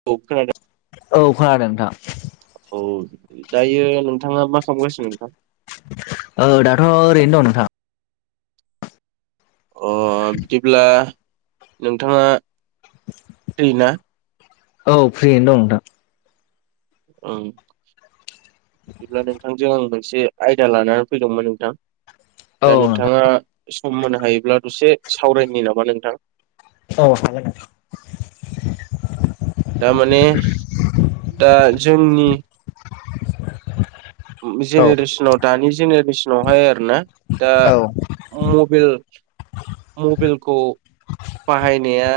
दख औ खोनादों नोंथां। औ दायो नोंथाङा मा खालामगासिनो नोंथां? औ दाथ' ओरैनो दं नोंथां। अ बिदिब्ला नोंथाङा। [inaudible] होयोना औ फ्रियैनो दं नोंथां ओं बिदिब्ला नोंथां। जों मोनसे आयदा लानानै फैदोंमोन नोंथां दा नोंथाङा? सम होनो हायोब्ला दसे सावरायनि नामा नोंथां? औ हागोन दारमाने दा जोंनि औ जेनेरेसनाव दानि जेनेरेसनावहाय आरोना दा औ मबाइल मबाइलखौ बाहायनाया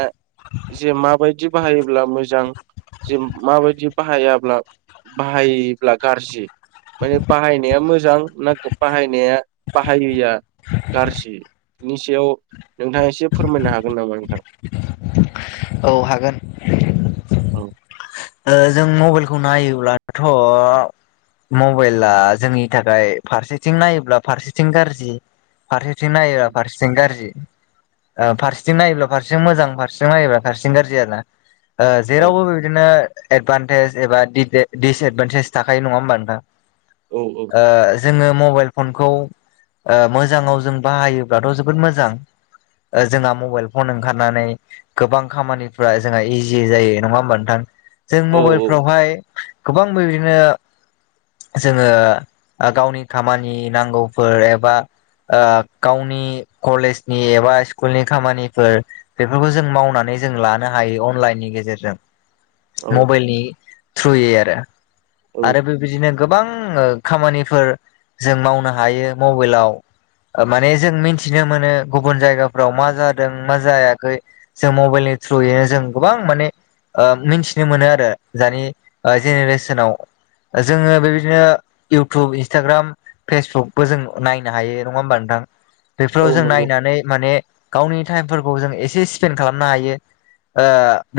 जे माबायदि बाहायोब्ला मोजां जे माबायदि बाहायाब्ला बाहायब्ला गाज्रि माने बाहायनाया मोजां ना बाहायनाया बाहायैया गाज्रि बिनि सायाव नोंथाङा एसे फोरमायनो हागोन नामा नोंथां औ हागोन औ ओ जों मबाइलखौ नायोब्लाथ' मबाइला जोंनि थाखाय फारसेथिं नायोब्ला फारसेथिं गाज्रि फारसेथिं नायोला फारसि जों गाज्रि फारसेथिं नायोब्ला फारसें मोजां फारसेथिं नायोब्ला फारसें गाज्रि आरो ना ओ औ जेरावबो बिदिनो एदभान्टेज एबा दिप दिसएदभानटेज थाखायो नङा होमबा नोंथां औ ओ जोङो मबाइल फनखौ ओ मोजाङाव जों बाहायोब्लाथ' जोबोद मोजां जोंहा मबाइल फन ओंखारनानै गोबां खामानिफ्रा जोंहा इजि जायो नङा होमबा नोंथां जों औ मबाइलफ्रावहाय गोबां बिदिनो जोङो गावनि खामानि नांगौफोर एबा ओ गावनि कलेजनि एबा स्कुलनि खामानिफोर बेफोरखौ जों मावनानै जों लानो हायो अनलाइननि गेजेरजों औ मबाइलनि थ्रुयै आरो औ आरो बे बिदिनो गोबां ओ खामानिफोर जों मावनो हायो मबाइलाव माने जों मिथिनो मोनो गुबुन जायगाफ्राव मा जादों मा जायाखै जों मबाइलनि थ्रुयैनो जों गोबां माने ओ मिथि मोनो आरो दानि जेनेरेसनाव जोङो बेबायदिनो इउटुब इन्सटाग्राम फेसबुकबो जों नायनो हायो नङा होमबा नोंथां औ बेफोराव जों नंगौ नायनानै माने गावनि टाइमफोरखौ जों एसे स्पेन्ड खालामनो हायो ओ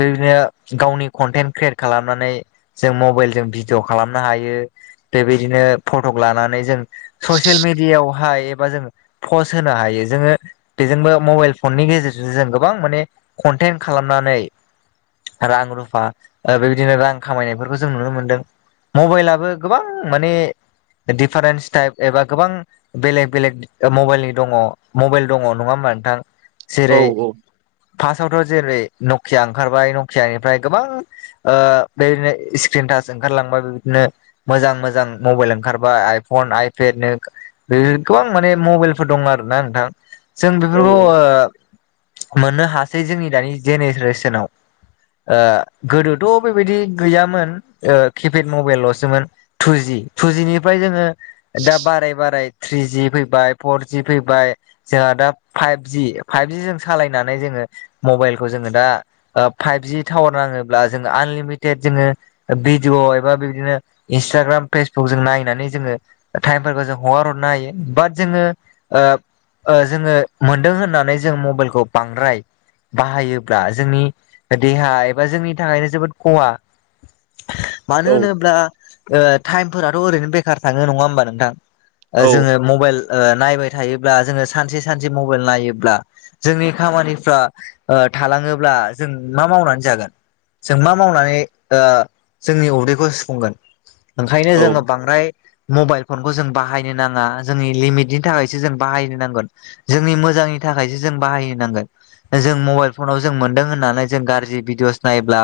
बेदिनो गावनि कन्टेन्ट क्रियेट खालामनानै जों मबाइलजों भिडिअ' खालामनो हायो बेबायदिनो फटक लानानै जों ससियेल मिडियायावहाय एबा जों पस्ट होनो हायो जोङो बेजोंबो मबाइल फननि गेजेरजों जों गोबां माने कनटेन्ट खालामनानै रां रुफा रुफा बेबायदिनो रां खामायनायफोरखौ जों नुनो मोन्दों मबाइलाबो गोबां माने दिडफारेन्स टाइप एबा गोबां बेलेग बेलेग मबाइलनि दङ मबाइल दङ नङा होमा नोंथां औ जेरै औ फार्स्टआवथ' जेरै नकिया ओंखारबाय नकियानिफ्राय गोबां ओ बेदिनो स्क्रिन टास ओंखारलांबाय बेबादिनो मोजां मोजां मबाइल ओंखारबाय आइफन आइपेड नो बे गोबां माने मबाइलफोर दं आरो ना नोंथां जों औ बेफोरखौ ओ मोननो हासै जोंनि दानि जेनेरेसनाव ओ गोदोथ' बेबायदि गैयामोन किपेड मबाइलल'सोमोन थुजि थुजिनिफ्राय जोङो दा बाराय बाराय थ्रिजि फैबाय फरजि फैबाय जोंहा दा फाइभज फाइभजिजों सालायनानै जोङो मबाइलखौ जोङो दा फाइभजि टावार नाङोब्ला जोङो आनलिमिटेड जोङो भिडिअ एबा बिदिनो इन्सटाग्राम फेसबुक जों नायनानै जोङो टाइमफोरखौ जों हगार हरनो हायो बाट जोङो ओ ओ जोङो मोनदों होननानै जों मबाइलखौ बांद्राय बाहायोब्ला जोंनि देहा एबा जोंनि थाखायनो जोबोद खहा मानो औ होनोब्ला टाइमफोराथ' ओरैनो बेखार थाङो नङा होमबा नोंथां जोङो मबाइल नायबाय थायोब्ला जोङो सानसे सानसे मबाइल नायोब्ला जोंनि खामानिफ्रा थालाङोब्ला जों मा मावनानै जागोन जों मा मावनानै जोंनि उदैखौ सुफुंगोन ओंखायनो औ जोङो बांद्राय मबाइल फनखौ जों बाहायनो नाङा जोंनि लिमिटनि थाखायसो जों बाहायनो नांगोन जोंनि मोजांनि थाखायसो जों बाहायनांगोन जों मबाइल फनाव जों मोन्दों होननानै जों गाज्रि भिदिअस नायोब्ला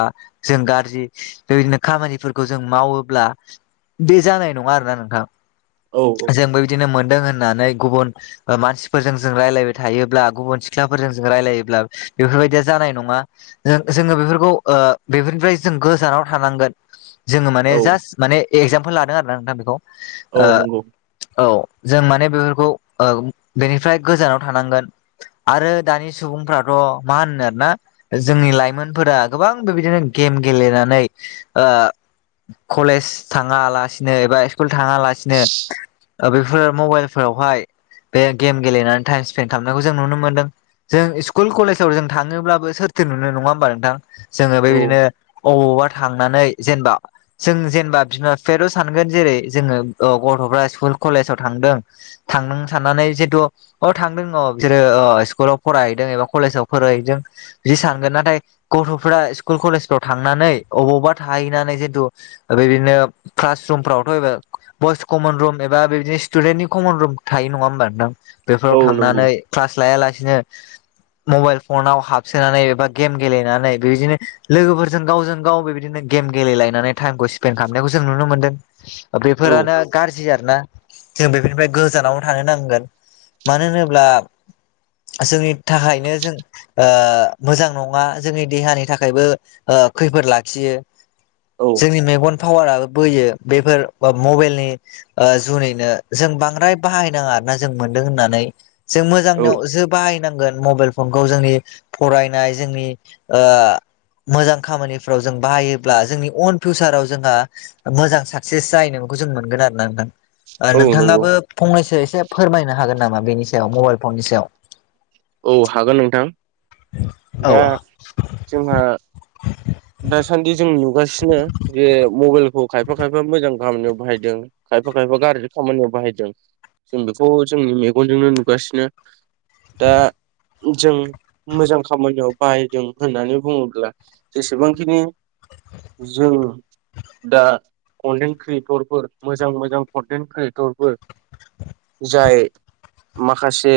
जों गाज्रि बेबायदिनो खामानिफोरखौ जों मावोब्ला बे जानाय नङा आरोना नोंथां औ जोंबो बिदिनो मोनदों होननानै गुबुन मानसिफोरजों जों रायलायबाय थायोब्ला गुबुन सिख्लाफोरजों जों रायलायोब्ला बेफोरबायदिया जानाय नङा ज जोङो बेफोरखौ बेफोरनिफ्राय जों गोजानाव थानांगोन जोङो माने औ जास्ट माने एगजामपोल लादों आरो ना नोंथां बेखौ औ नंगौ औ जों माने बेफोरखौ बेनिफ्राय गोजानाव थानांगोन आरो दानि सुबुंफ्राथ' मा होनो आरो ना जोंनि लाइमोनफोरा गोबां बेबायदिनो गेम गेलेनानै ओ कलेज थाङा लासिनो एबा स्कुल थाङा लासिनो बेफोर मबाइलफोरावहाय बे गेम गेलेनानै टाइम स्पेन्ड खालामनायखौ जों नुनो मोनदों जों स्कुल कलेजाव जों थाङोब्लाबो सोर थो नुनो नङा होमबा नोंथां जोङो औ बेबायदिनो बबावबा थांनानै जेनेबा जों जेनेबा बिमा बिफायाथ' सानगोन जेरै जोङो गथ'फ्रा स्कुल कलेजाव थांदों थांनो साननानै जिहेतु अ थांदों औ बिसोरो अ स्कुलाव फरायहैदों एबा कलेजाव फरायहैदों बि सानगोन नाथाय गथ'फ्रा स्कुल कलेजफ्राव थांनानै अबावबा थाहैनानै जितु बेबायदिनो क्लास रुमफ्रावथ' बयस कमन रुम एबा बिदिनो स्टुडेन्टनि कमन रुम थायो नङा होमबा नोंथां बेफोराव औ थांनानै नंगौ क्लास लायालासेनो मबाइल फनाव हाब सोनानै एबा गेम गेलेनानै बेबायदिनो लोगोफोरजों गावजों गाव बेबायदिनो गेम गेलायनानै टाइमखौ पेन खालामनायखौ जों नुनो मोनदों औ बेफोरानो गाज्रि आर ना जों बेफोरनिफ्राय गोजानावनो थानो नांगोन मानो होनोब्ला जोंनि थाखायनो जों ओ मोजां नङा जोंनि देहानि थाखायबो खैफोद लाखियो औ जोंनि मेगन पावाराबो बोयो बेफोर मबाइलनि जुनैनो जों बांद्राय बाहायनाङा आर ना जों मोनदों होननानै जों औ मोजांनिआव जों बाहायनांगोन मबाइल फनखौ जोंनि फरायनाय जोंनि मोजां खामानिफ्राव जों बाहायोब्ला जोंनि अन फिउसाराव जोंहा मोजां साक्सेस जायैनायखौ जों मोनगोन आरो ना नोंथां औ नंगौ नोंथाङाबो फंनैसो एसे फोरमायनो हागोन नामा बेनि सायाव मबाइल फननि सायाव औ हागोन नोंथां औ दा जोंहा दासान्दि जों नुगासिनो बे मबाइलखौ खायफा खायफा मोजां खामानियाव बाहायदों खायफा खायफा गाज्रि खामानियाव बाहायदों जों बेखौ जोंनि मेगनजोंनो नुगासिनो दा जों मोजां खामानियाव बाहायदों होननानै बुङोब्ला जेसेबांखिनि जों दा कनटेन् क्रियेटरफोर मोजां मोजां कन्टेन्ट क्रियेटरफोर जाय माखासे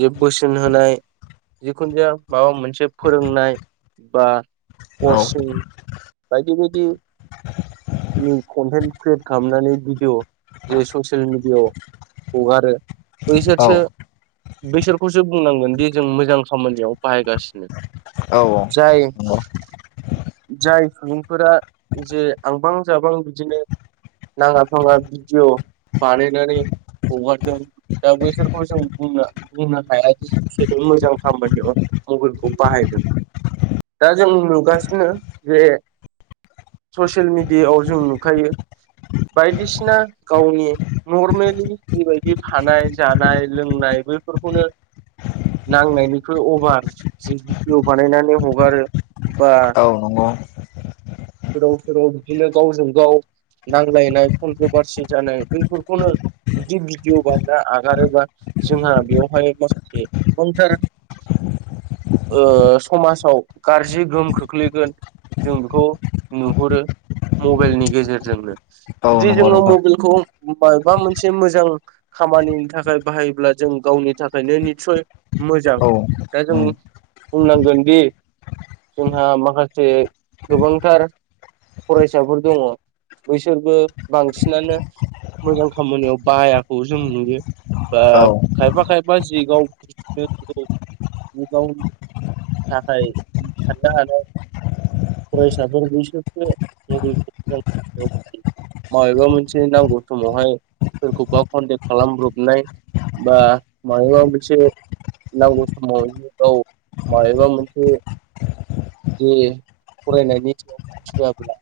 जे बोसोन होनाय जिखुनु जाया माबा मोनसे फोरोंनाय बा औ खसे बायदि बायदि नि कनटेन्ट क्रियेट खालामनानै भिडिअ जे ससियेल मिेडियाआव हगारो बैसोरसो बैसोरखौसो बुंनांगोन दि जों मोजां खामानियाव बाहायगासिनो औ जाय जाय सुबुंफोरा जे आंबां जाबां बिदिनो नाङा फाङा भिडिअ बानायनानै हगारदों दा बैसोरखौ जों बुंनो बुंनो हाया दि बिसोर मोजां खामानियाव मबाइलखौ बाहायदों दा जों नुगासिनो जे ससियेल मिडियाआव जों नुखायो बायदिसिना गावनि नर्मेलि बेबायदि थानाय जानाय लोंनायबो बेफोरखौनो नांनायनिख्रुइ अभार जे भिडिअ बानायनानै हगारो बा औ नंगौ औ नंगौ सोराव सोराव बिदिनो गावजों गाव नांज्लायनाय कन्ट्रभारसि जानाय बेफोरखौनो बिदि भिडिअ बाना आगारोबा जोंहा बेयावहाय मस सार समाजाव गाज्रि गोहोम खोख्लैगोन जों बेखौ नुहुरो मबाइलनि गेजेरजोंनो औ ज नंगौ जोंङ नोंथां मबलखौ माबा मोनसे मोजां खामानिनि थाखाय बाहायोब्ला जों गावनि थाखायनो निसय मोजां औ दा जों उम बुंनांगोन दि जोंहा माखासे गोबांथार फरायसाफोर दङ बैसोरबो बांसिनानो मोजां खामानियाव बायाखौ जों नुयो बा औ खायफा खायफा जि गावांगौ जि गावनि थाखाय थदा हानाय फरायसाफोर बसोरसो मबाइलखौ मोजां माबेबा मोनसे नांगौ समावहाय सोरखौबा कन्टेक्ट खालामब्रबनाय बा म मोनसे नांगौ समाव औ माबबा मोनसे जे फरायनायनि सायाव होोआाब्ला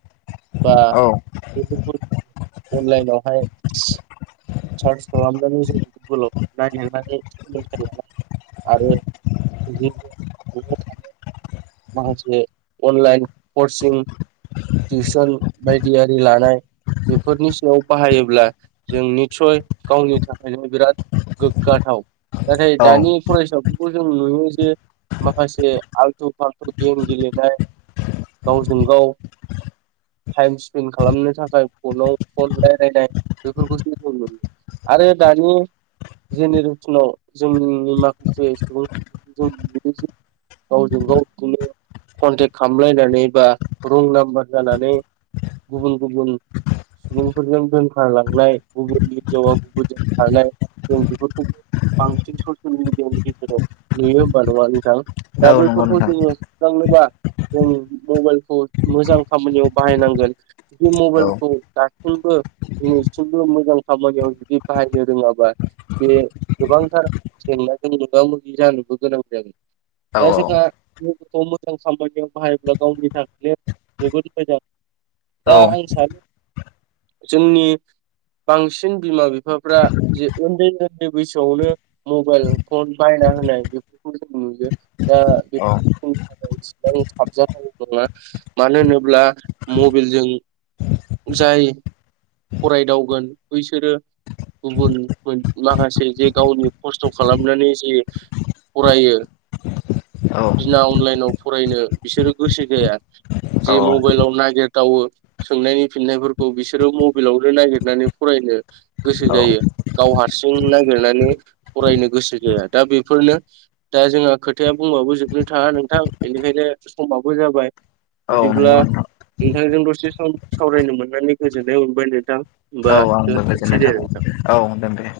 बा औ बेफोरखौ अनलाइनावहाय सार्च खालामनानै जों गुगोलाव नागिरनानै सोलोंथ ला आरो न'आव थानाय माखासे अनलाइन कर्सिं टिउसन बायदियरारि लानाय बेफोरनि सायाव बाहायोब्ला जोंनि निसयय गावनि थाखायनो बिराद गोग्गाथाव नाथाय औ दानि फरायसाफोरखौ जों नुयो जे माखासे आल्थु फाल्थु गेम गेलेनाय गावजों गाव टाइम स्पेन्ड खालामनो थाखाय फनाव फन रायलायनाय बेफोरखौसो जों नुयो आरो दानि जेनेरेसनाव जोंनि माखासे सुबुंफोरखौ जों नुनो गावजों गावखौनो कनटेक्ट खालामलायनानै बा रं नाम्बार जानानै गुबुन गुबुन सुबुंफोरजों दोनखारलांनाय गुबुननि हिनजावा गुबुनजों खारनाय जों बेफोरखौबो बांसिन ससियेल मिडियानि गेजेराव नुयो होनबा नंङा नोंथां औ दा नंगौ बैफोरखौ नोंथां जोंङो थांनोबा जों मबाइलखौ मोजां खामानियाव बाहायनांगोन बे औ मबाइलखौ दासिमबो दिनैसिम मोजां खामानियाव जुदि बाहायनो रोंङाबा बे गोबांथार जेंनाजों मोगा मोगि जानोबो गोनां जादों औ दा जोंहा गथ'फोरखौ मोजां खामानियाव बाहायोब्ला गावनि थाखायल जोबोद मोजां औ दा आं सानो जोंनि बांसिन बिमा बिफाफ्रा जे उन्दै उन्दै बैसोआवनो मबाइल फन बायना होनाय बेफोरखौ जों नुयो दा बे [inaudible] इसेबां साबजाथाव नङा मानो होनोब्ला मबेलजों जाय फरायदावगोन बैसोरो गुबुन माखासे जे गावनि खस्थ' खालामनानै जे फरायो औ बिना अनलाइनाव फरायनो बिसोरो गोसो जाया। औ जे मबाइलाव नागिरदावो सोंनायनि फिननायफोरखौ बिसोरो मबेलावनो नागिरनानै फरायनो गोसो जायो, गाव हारसिं नागिरनानै फरायनो गोसो जाया दा बेफोरनो दा जोंहा खोथाया बुंबाबो जोबनो थाङा नोंथां बेनिखायनो समाबो जाबाय बिदिब्ला नंगौ नोंथां नोंथांजों दसे सावरायनो मोननानै गोजोननाय मोनबाय नोंथां। होमबा औ आंबो दोनथ'नोसै गोजोननाय दे नोंथां थाबाय औ दोन दे।